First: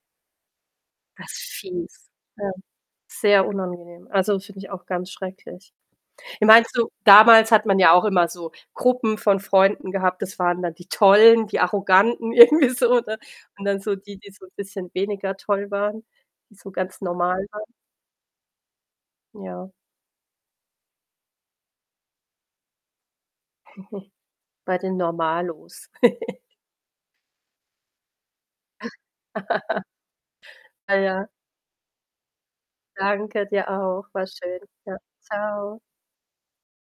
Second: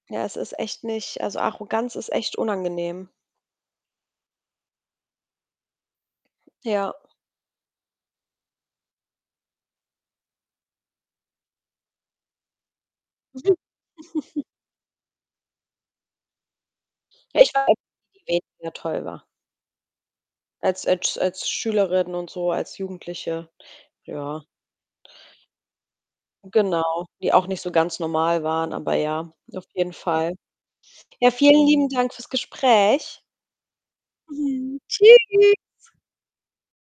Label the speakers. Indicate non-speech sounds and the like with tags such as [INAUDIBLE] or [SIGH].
Speaker 1: Ja, es ist echt nicht
Speaker 2: Das
Speaker 1: also,
Speaker 2: ist
Speaker 1: Arroganz
Speaker 2: fies,
Speaker 1: ist echt
Speaker 2: ja.
Speaker 1: unangenehm.
Speaker 2: Sehr unangenehm. Also, das finde ich auch ganz schrecklich. Ja, meinst du,
Speaker 1: Ja.
Speaker 2: damals hat man ja auch immer so Gruppen von Freunden gehabt, das waren dann die tollen, die arroganten irgendwie so, ne?
Speaker 1: Mhm.
Speaker 2: Und dann so die, die
Speaker 1: [CHUCKLES]
Speaker 2: so 'n bisschen weniger toll waren, die so ganz
Speaker 1: Ja,
Speaker 2: normal
Speaker 1: ich war
Speaker 2: waren.
Speaker 1: die, die weniger toll war.
Speaker 2: Ja.
Speaker 1: Als als als Schülerin und so, als Jugendliche, ja.
Speaker 2: [CHUCKLES] Bei den Normalos. [GIGGLES]
Speaker 1: Genau, die auch nicht so ganz normal waren, aber ja,
Speaker 2: [UNINTELLIGIBLE]
Speaker 1: auf
Speaker 2: [GIGGLES]
Speaker 1: jeden Fall.
Speaker 2: Ah ja.
Speaker 1: Ja, vielen lieben Dank fürs Gespräch.
Speaker 2: Danke dir auch. War schön. Ja, tschau.
Speaker 1: Tschüss.